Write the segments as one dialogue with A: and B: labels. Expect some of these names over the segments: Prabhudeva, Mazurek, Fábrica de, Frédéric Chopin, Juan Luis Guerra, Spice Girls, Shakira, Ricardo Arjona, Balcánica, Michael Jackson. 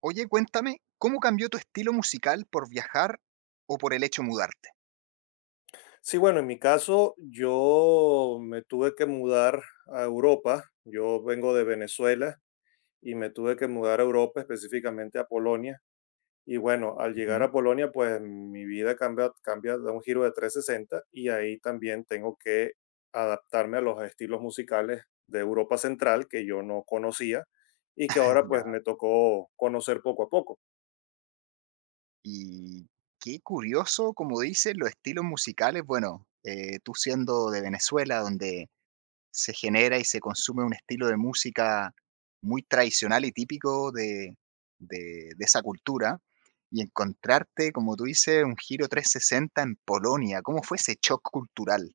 A: Oye, cuéntame, ¿cómo cambió tu estilo musical por viajar o por el hecho de mudarte?
B: Sí, bueno, en mi caso, yo me tuve que mudar a Europa. Yo vengo de Venezuela y me tuve que mudar a Europa, específicamente a Polonia. Y bueno, al llegar
A: Ujú.
B: a Polonia, pues mi vida cambia, da un giro de 360 y ahí también tengo que adaptarme a los estilos musicales de Europa Central que yo no conocía y que ahora pues
A: Ya.
B: me tocó conocer poco a poco.
A: Y qué curioso, como dices, los estilos musicales. Bueno, tú siendo de Venezuela, donde se genera y se consume un estilo de música muy tradicional y típico de esa cultura, y encontrarte, como tú dices, un giro 360 en Polonia. ¿Cómo fue ese shock cultural?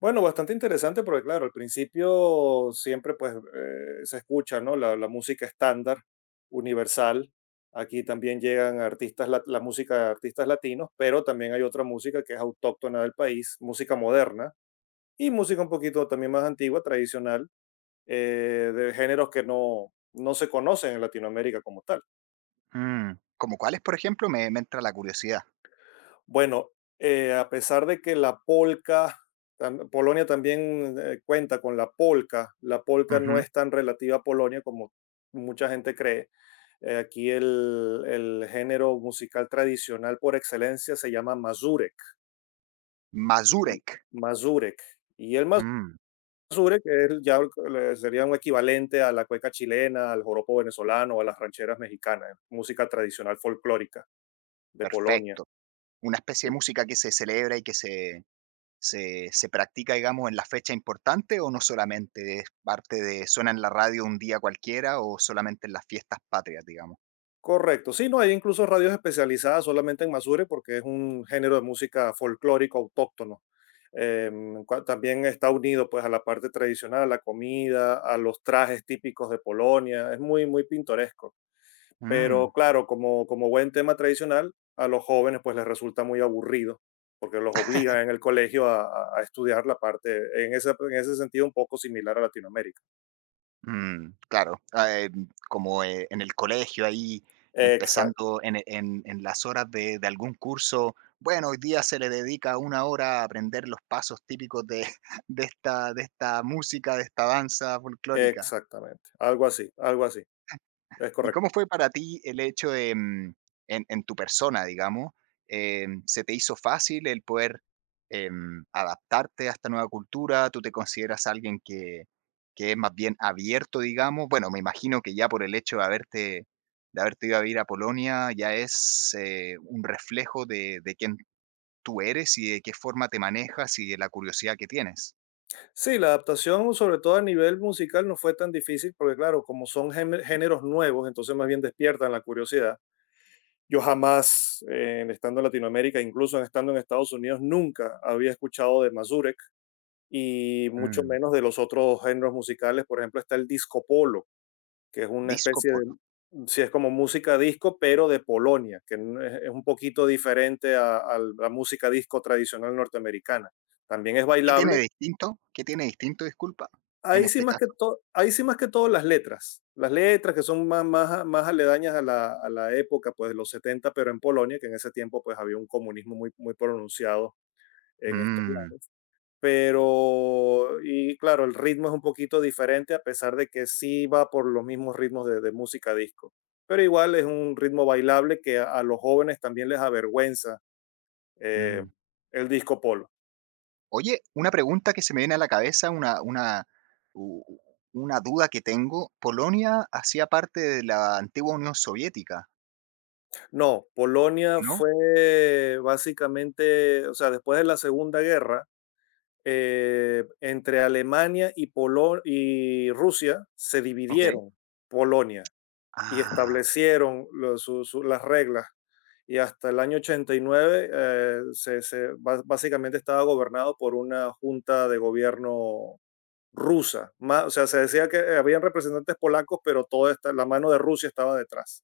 B: Bueno, bastante interesante porque, claro, al principio siempre pues se escucha, ¿no? La música estándar, universal. Aquí también llegan artistas, música de artistas latinos, pero también hay otra música que es autóctona del país, música moderna y música un poquito también más antigua, tradicional, de géneros que no se conocen en Latinoamérica como tal.
A: Mm, ¿Como cuáles, por ejemplo? Me entra la curiosidad.
B: Bueno, a pesar de que la polca, Polonia también cuenta con la polca no es tan relativa a Polonia como mucha gente cree. Aquí el género musical tradicional por excelencia se llama mazurek. y-
A: Mazurek,
B: Mazurek. Y el
A: mm,
B: mazurek es ya sería un equivalente a la cueca chilena, al joropo venezolano, a las rancheras mexicanas, música tradicional folclórica de Polonia.
A: perfecto. Una especie de música que se celebra y que se practica, digamos, en la fecha importante, ¿o no solamente es parte de suena en la radio un día cualquiera o solamente en las fiestas patrias, digamos?
B: Correcto, sí, no, hay incluso radios especializadas solamente en Masure porque es un género de música folclórico autóctono. También está unido pues a la parte tradicional, a la comida, a los trajes típicos de Polonia, es muy, muy pintoresco.
A: Mm,
B: Pero claro, como buen tema tradicional, a los jóvenes pues les resulta muy aburrido porque los obligan en el colegio a estudiar la parte, en ese sentido un poco similar a Latinoamérica.
A: mm, claro, ah, como, en el colegio ahí
B: Exacto,
A: empezando en en las horas de algún curso. Bueno, hoy día se le dedica una hora a aprender los pasos típicos de de esta música, de esta danza folclórica.
B: exactamente, algo así, es
A: ¿Y
B: correcto.
A: cómo fue para ti el hecho de, en tu persona, digamos, se te hizo fácil el poder adaptarte a esta nueva cultura? ¿Tú te consideras alguien que es más bien abierto, digamos? Bueno, me imagino que ya por el hecho de haberte ido a vivir a Polonia, ya es un reflejo de quién tú eres y de qué forma te manejas y de la curiosidad que tienes.
B: Sí, la adaptación, sobre todo a nivel musical, no fue tan difícil porque, claro, como son géneros nuevos, entonces más bien despiertan la curiosidad. Yo jamás, estando en Latinoamérica, incluso estando en Estados Unidos, nunca había escuchado de Mazurek y mucho
A: Mm,
B: menos de los otros géneros musicales. Por ejemplo, está el disco polo, que es una
A: disco
B: especie de,
A: polo.
B: sí es como música disco, pero de Polonia, que es un poquito diferente a la música disco tradicional norteamericana. También es
A: ¿Qué tiene
B: bailable.
A: de distinto? ¿Qué tiene de distinto, disculpa, en
B: Ahí sí
A: este
B: más que
A: caso?
B: todo, ahí sí más que todo las letras. Las letras que son más, más aledañas a a la época pues, de los 70 pero en Polonia, que en ese tiempo pues, había un comunismo muy, muy pronunciado en estos
A: Mm.
B: lados. Pero, y claro, el ritmo es un poquito diferente, a pesar de que sí va por los mismos ritmos de música disco. Pero igual es un ritmo bailable que a los jóvenes también les avergüenza eh,
A: Mm.
B: el disco polo.
A: Oye, una pregunta que se me viene a la cabeza, u- u- una duda que tengo. Polonia hacía parte de la antigua Unión Soviética,
B: No, Polonia
A: ¿no?
B: fue básicamente, o sea, después de la Segunda Guerra, entre Alemania y, y Rusia se
A: Ok.
B: dividieron Polonia y
A: Ah,
B: establecieron las reglas. Y hasta el año 89 básicamente estaba gobernado por una junta de gobierno rusa. O sea, se decía que habían representantes polacos, pero toda esta, la mano de Rusia estaba detrás.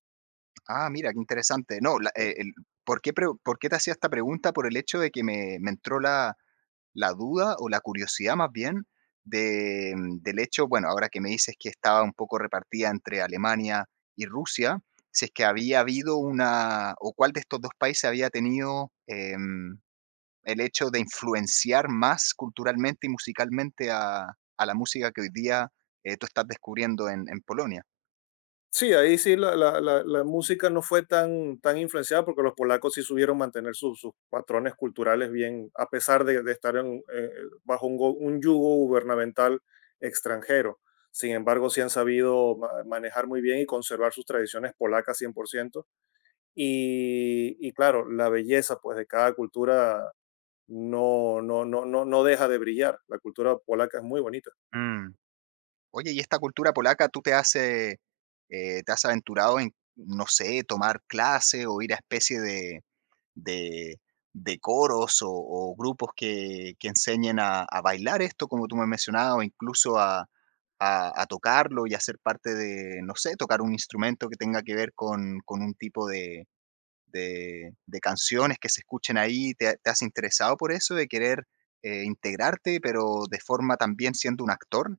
A: ah, mira, qué interesante. No, por qué te hacía esta pregunta? Por el hecho de que me entró la, la duda o la curiosidad más bien de, mm, del hecho, bueno, ahora que me dices que estaba un poco repartida entre Alemania y Rusia, si es que había habido una, o cuál de estos dos países había tenido el hecho de influenciar más culturalmente y musicalmente a la música que hoy día tú estás descubriendo en Polonia.
B: Sí, ahí sí la música no fue tan, tan influenciada porque los polacos sí supieron mantener sus patrones culturales bien, a pesar de estar en, bajo un yugo gubernamental extranjero. Sin embargo, sí han sabido manejar muy bien y conservar sus tradiciones polacas 100%. Y claro, la belleza pues, de cada cultura no deja de brillar. La cultura polaca es muy bonita.
A: Mm. Oye, ¿y esta cultura polaca tú te has aventurado en, no sé, tomar clase o ir a especie de, de coros o grupos que enseñen a bailar esto, como tú me mencionabas, o incluso a tocarlo y hacer parte de, no sé, tocar un instrumento que tenga que ver con un tipo de, de canciones que se escuchen ahí? ¿Te, te has interesado por eso, de querer integrarte, pero de forma también siendo un actor?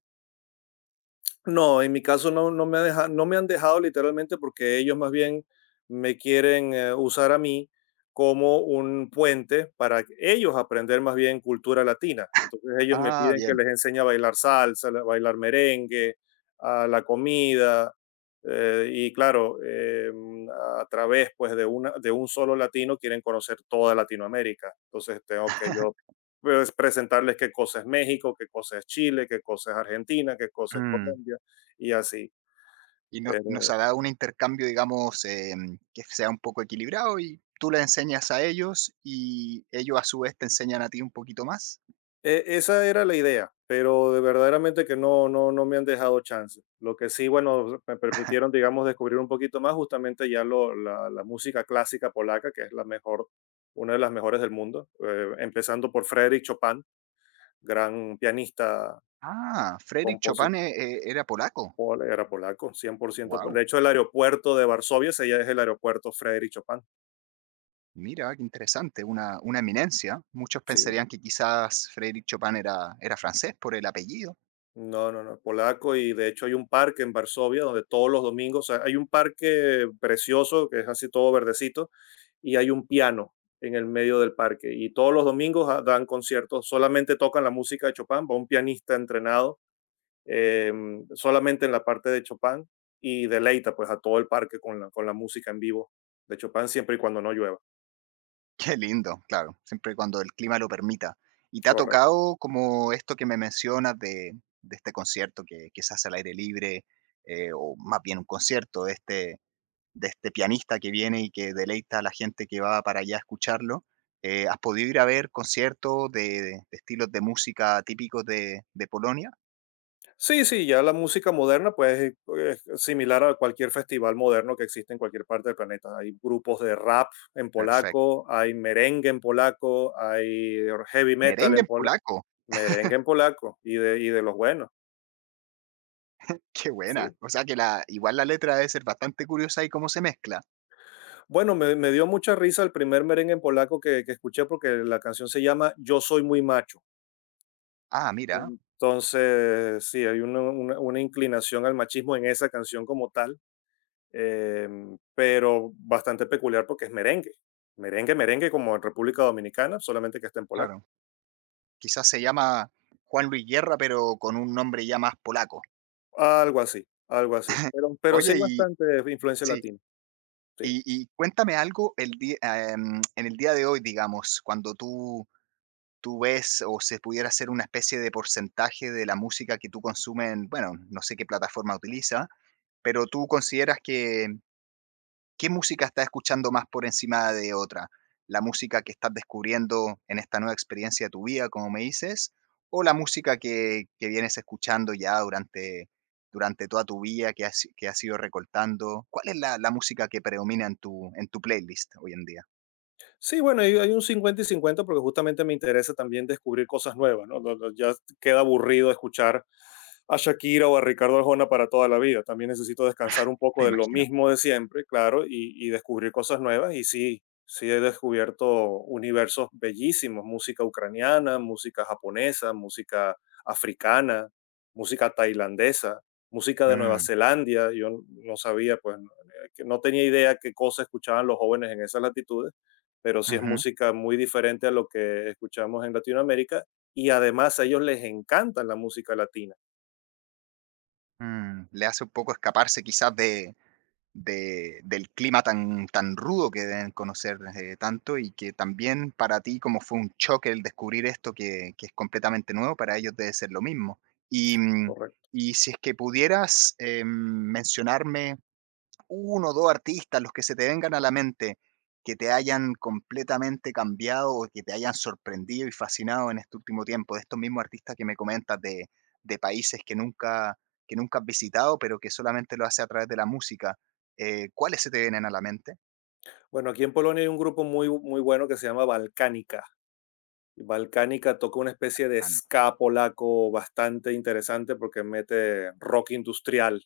B: No, en mi caso no me ha no me han dejado literalmente porque ellos más bien me quieren usar a mí como un puente para que ellos aprender más bien cultura latina. Entonces ellos me
A: Ah,
B: piden que
A: bien.
B: les enseñe a bailar salsa, a bailar merengue, a la comida. Y claro, a través pues de un solo latino quieren conocer toda Latinoamérica. Entonces tengo que yo pues, presentarles qué cosa es México, qué cosa es Chile, qué cosa es Argentina, qué cosa es Colombia y así.
A: Y nos ha
B: Pero
A: dado un intercambio, digamos, que sea un poco equilibrado y tú le enseñas a ellos y ellos a su vez te enseñan a ti un poquito más.
B: esa era la idea, pero de verdaderamente que no me han dejado chance. Lo que sí, bueno, me permitieron, digamos, descubrir un poquito más justamente ya la música clásica polaca, que es la mejor, una de las mejores del mundo, empezando por Frédéric Chopin, gran pianista,
A: Ah, Frédéric
B: compositor,
A: Chopin era polaco.
B: era polaco, cien por ciento
A: Wow,
B: De hecho, el aeropuerto de Varsovia es el aeropuerto Frédéric Chopin.
A: mira, qué interesante, una eminencia. Muchos
B: Sí,
A: pensarían que quizás Frédéric Chopin era, era francés por el apellido.
B: No, polaco y de hecho hay un parque en Varsovia donde todos los domingos, o sea, hay un parque precioso que es así todo verdecito y hay un piano en el medio del parque y todos los domingos ah, dan conciertos, solamente tocan la música de Chopin, va un pianista entrenado solamente en la parte de Chopin y deleita pues a todo el parque con con la música en vivo de Chopin siempre y cuando no llueva,
A: Qué lindo, claro, siempre cuando el clima lo permita. ¿Y te ha
B: correcto.
A: tocado como esto que me mencionas de este concierto que se hace al aire libre, o más bien un concierto, este, de este pianista que viene y que deleita a la gente que va para allá a escucharlo. ¿Has podido ir a ver conciertos de, de estilos de música típicos de Polonia?
B: Sí, sí, ya la música moderna pues es similar a cualquier festival moderno que existe en cualquier parte del planeta. Hay grupos de rap en
A: Perfecto.
B: polaco, hay merengue en polaco, hay heavy metal
A: Merengue
B: en
A: en
B: polaco,
A: polaco.
B: merengue en polaco y de los buenos.
A: Qué buena.
B: Sí.
A: O sea que la, igual la letra debe ser bastante curiosa y cómo se mezcla.
B: Bueno, me dio mucha risa el primer merengue en polaco que escuché porque la canción se llama Yo soy muy macho.
A: Ah, mira,
B: Entonces, sí, hay una inclinación al machismo en esa canción como tal pero bastante peculiar porque es merengue. Merengue, merengue como en República Dominicana, solamente que está en polaco.
A: claro. Quizás se llama Juan Luis Guerra, pero con un nombre ya más polaco.
B: Algo así, algo así. Pero sí hay
A: Oye, y
B: bastante influencia
A: sí,
B: latina. Sí.
A: y cuéntame algo el día, en el día de hoy, digamos, cuando tú ves o se pudiera hacer una especie de porcentaje de la música que tú consumes en, bueno, no sé qué plataforma utiliza, pero tú consideras que qué música estás escuchando más por encima de otra, la música que estás descubriendo en esta nueva experiencia de tu vida, como me dices, o la música que vienes escuchando ya durante, durante toda tu vida, que has ido recortando. ¿Cuál es la, la música que predomina en tu playlist hoy en día?
B: Sí, bueno, hay un 50 y 50 porque justamente me interesa también descubrir cosas nuevas, ¿no? Ya queda aburrido escuchar a Shakira o a Ricardo Arjona para toda la vida. También necesito descansar un poco
A: Me
B: de lo
A: imagino.
B: mismo de siempre, claro, y descubrir cosas nuevas. Y sí, sí he descubierto universos bellísimos, música ucraniana, música japonesa, música africana, música tailandesa, música de Nueva
A: Mm,
B: Zelanda. Yo no sabía, pues, que no tenía idea qué cosas escuchaban los jóvenes en esas latitudes pero sí es música muy diferente a lo que escuchamos en Latinoamérica y además a ellos les encanta la música latina.
A: Mm, le hace un poco escaparse quizás de, del clima tan, tan rudo que deben conocer tanto y que también para ti como fue un choque el descubrir esto que es completamente nuevo, para ellos debe ser lo mismo. Y, mm,
B: Correcto.
A: y si es que pudieras mencionarme uno o dos artistas, los que se te vengan a la mente, que te hayan completamente cambiado o que te hayan sorprendido y fascinado en este último tiempo, de estos mismos artistas que me comentas de países que nunca has visitado, pero que solamente lo hace a través de la música. ¿Cuáles se te vienen a la mente?
B: Bueno, aquí en Polonia hay un grupo muy, muy bueno que se llama Balcánica. Balcánica toca una especie de
A: Balcán.
B: ska polaco bastante interesante porque mete rock industrial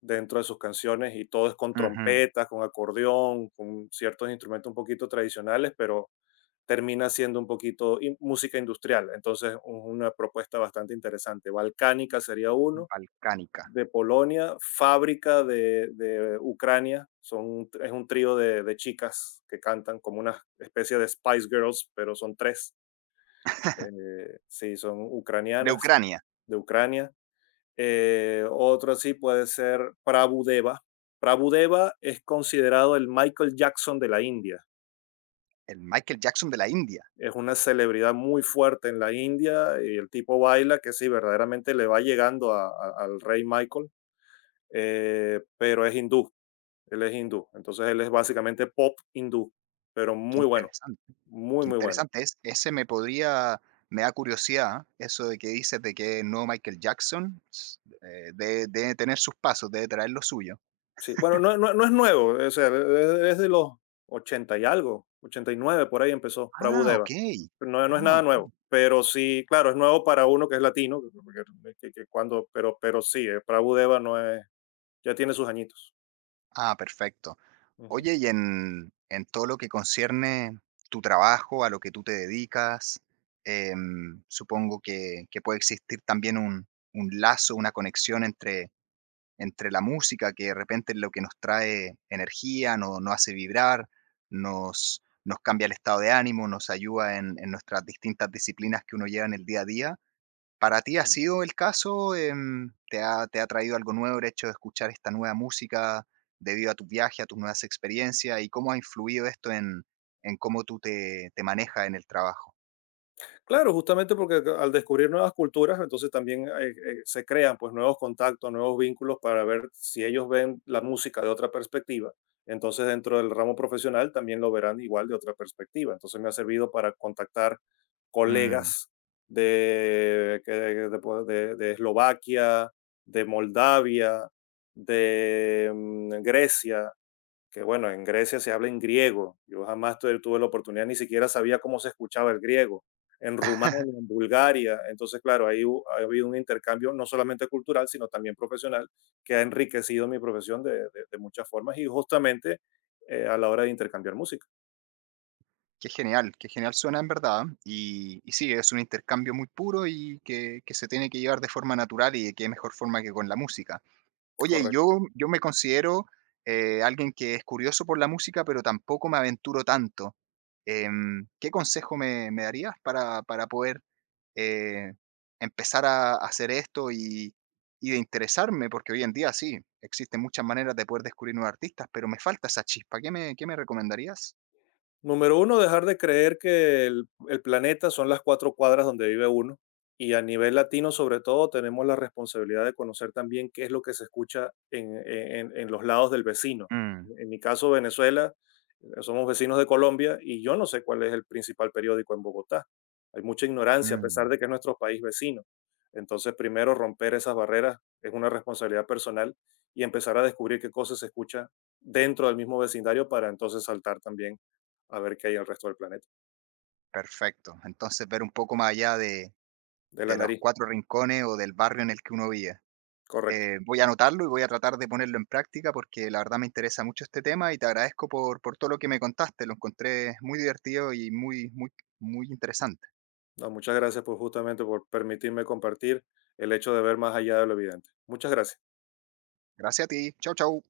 B: dentro de sus canciones y todo es con
A: Ujú,
B: trompetas, con acordeón, con ciertos instrumentos un poquito tradicionales, pero termina siendo un poquito música industrial. Entonces, una propuesta bastante interesante. Balcánica sería uno.
A: Balcánica.
B: De Polonia, Fábrica de Ucrania, es un trío de chicas que cantan como una especie de Spice Girls, pero son tres. Sí, son
A: De
B: ucranianas
A: Ucrania,
B: de Ucrania. Otro sí puede ser Prabhudeva. Prabhudeva es considerado el Michael Jackson de la India.
A: el Michael Jackson de la India.
B: Es una celebridad muy fuerte en la India y el tipo baila que sí, verdaderamente le va llegando al rey Michael, pero es hindú. Él es hindú, entonces él es básicamente pop hindú, pero
A: Qué
B: muy bueno,
A: interesante.
B: muy,
A: Qué
B: muy bueno.
A: interesante es. Ese me podría me da curiosidad, eso de que dices de que no Michael Jackson, s debe tener sus pasos, debe traer lo suyo.
B: Sí, bueno, no es nuevo, o sea, es de los 80 y algo, 89 por ahí empezó
A: Ah,
B: Prabhudeva.
A: okey.
B: No, no es
A: Ah,
B: nada nuevo,
A: okey.
B: pero sí, claro, es nuevo para uno que es latino, pero sí, Prabhudeva no es, ya tiene sus añitos.
A: Ah, perfecto.
B: Ujú.
A: Oye, y en todo lo que concierne tu trabajo, a lo que tú te dedicas, supongo que puede existir también un lazo, una conexión entre la música, que de repente es lo que nos trae energía, nos hace vibrar, nos, nos cambia el estado de ánimo, nos ayuda en nuestras distintas disciplinas que uno lleva en el día a día. ¿Para ti ha sido el caso? Te ha traído algo nuevo el hecho de escuchar esta nueva música debido a tu viaje, a tus nuevas experiencias? ¿Y cómo ha influido esto en cómo tú te, te manejas en el trabajo?
B: Claro, justamente porque al descubrir nuevas culturas, entonces también se crean pues nuevos contactos, nuevos vínculos para ver si ellos ven la música de otra perspectiva. Entonces dentro del ramo profesional también lo verán igual de otra perspectiva. Entonces me ha servido para contactar
A: Mm,
B: colegas de Eslovaquia, de Moldavia, de Grecia, que bueno, en Grecia se habla en griego. Yo jamás tuve la oportunidad, ni siquiera sabía cómo se escuchaba el griego. En Rumania, en Bulgaria. Entonces, claro, ahí ha habido un intercambio no solamente cultural, sino también profesional, que ha enriquecido mi profesión de muchas formas y justamente a la hora de intercambiar música.
A: qué genial, qué genial suena en verdad. Y sí, es un intercambio muy puro y que se tiene que llevar de forma natural y de qué mejor forma que con la música. Oye, y
B: Correcto.
A: yo me considero alguien que es curioso por la música, pero tampoco me aventuro tanto. ¿Qué consejo me darías para poder eh, empezar a, hacer esto y de interesarme? Porque hoy en día sí, existen muchas maneras de poder descubrir nuevos artistas, pero me falta esa chispa. Qué me recomendarías?
B: Número uno, dejar de creer que el planeta son las cuatro cuadras donde vive uno. Y a nivel latino, sobre todo, tenemos la responsabilidad de conocer también qué es lo que se escucha en los lados del vecino.
A: Mm,
B: En mi caso, Venezuela, somos vecinos de Colombia y yo no sé cuál es el principal periódico en Bogotá. Hay mucha ignorancia, a pesar
A: mm.
B: de que es nuestro país vecino. Entonces, primero, romper esas barreras es una responsabilidad personal y empezar a descubrir qué cosas se escucha dentro del mismo vecindario para entonces saltar también a ver qué hay en el resto del planeta.
A: Perfecto. Entonces, ver un poco más allá
B: De la
A: de los
B: nariz,
A: cuatro rincones o del barrio en el que uno vive.
B: correcto.
A: Voy a anotarlo y voy a tratar de ponerlo en práctica porque la verdad me interesa mucho este tema y te agradezco por todo lo que me contaste. Lo encontré muy divertido y muy, muy, muy interesante.
B: No, muchas gracias por justamente por permitirme compartir el hecho de ver más allá de lo evidente. Muchas gracias.
A: Gracias a ti. Chau, chau.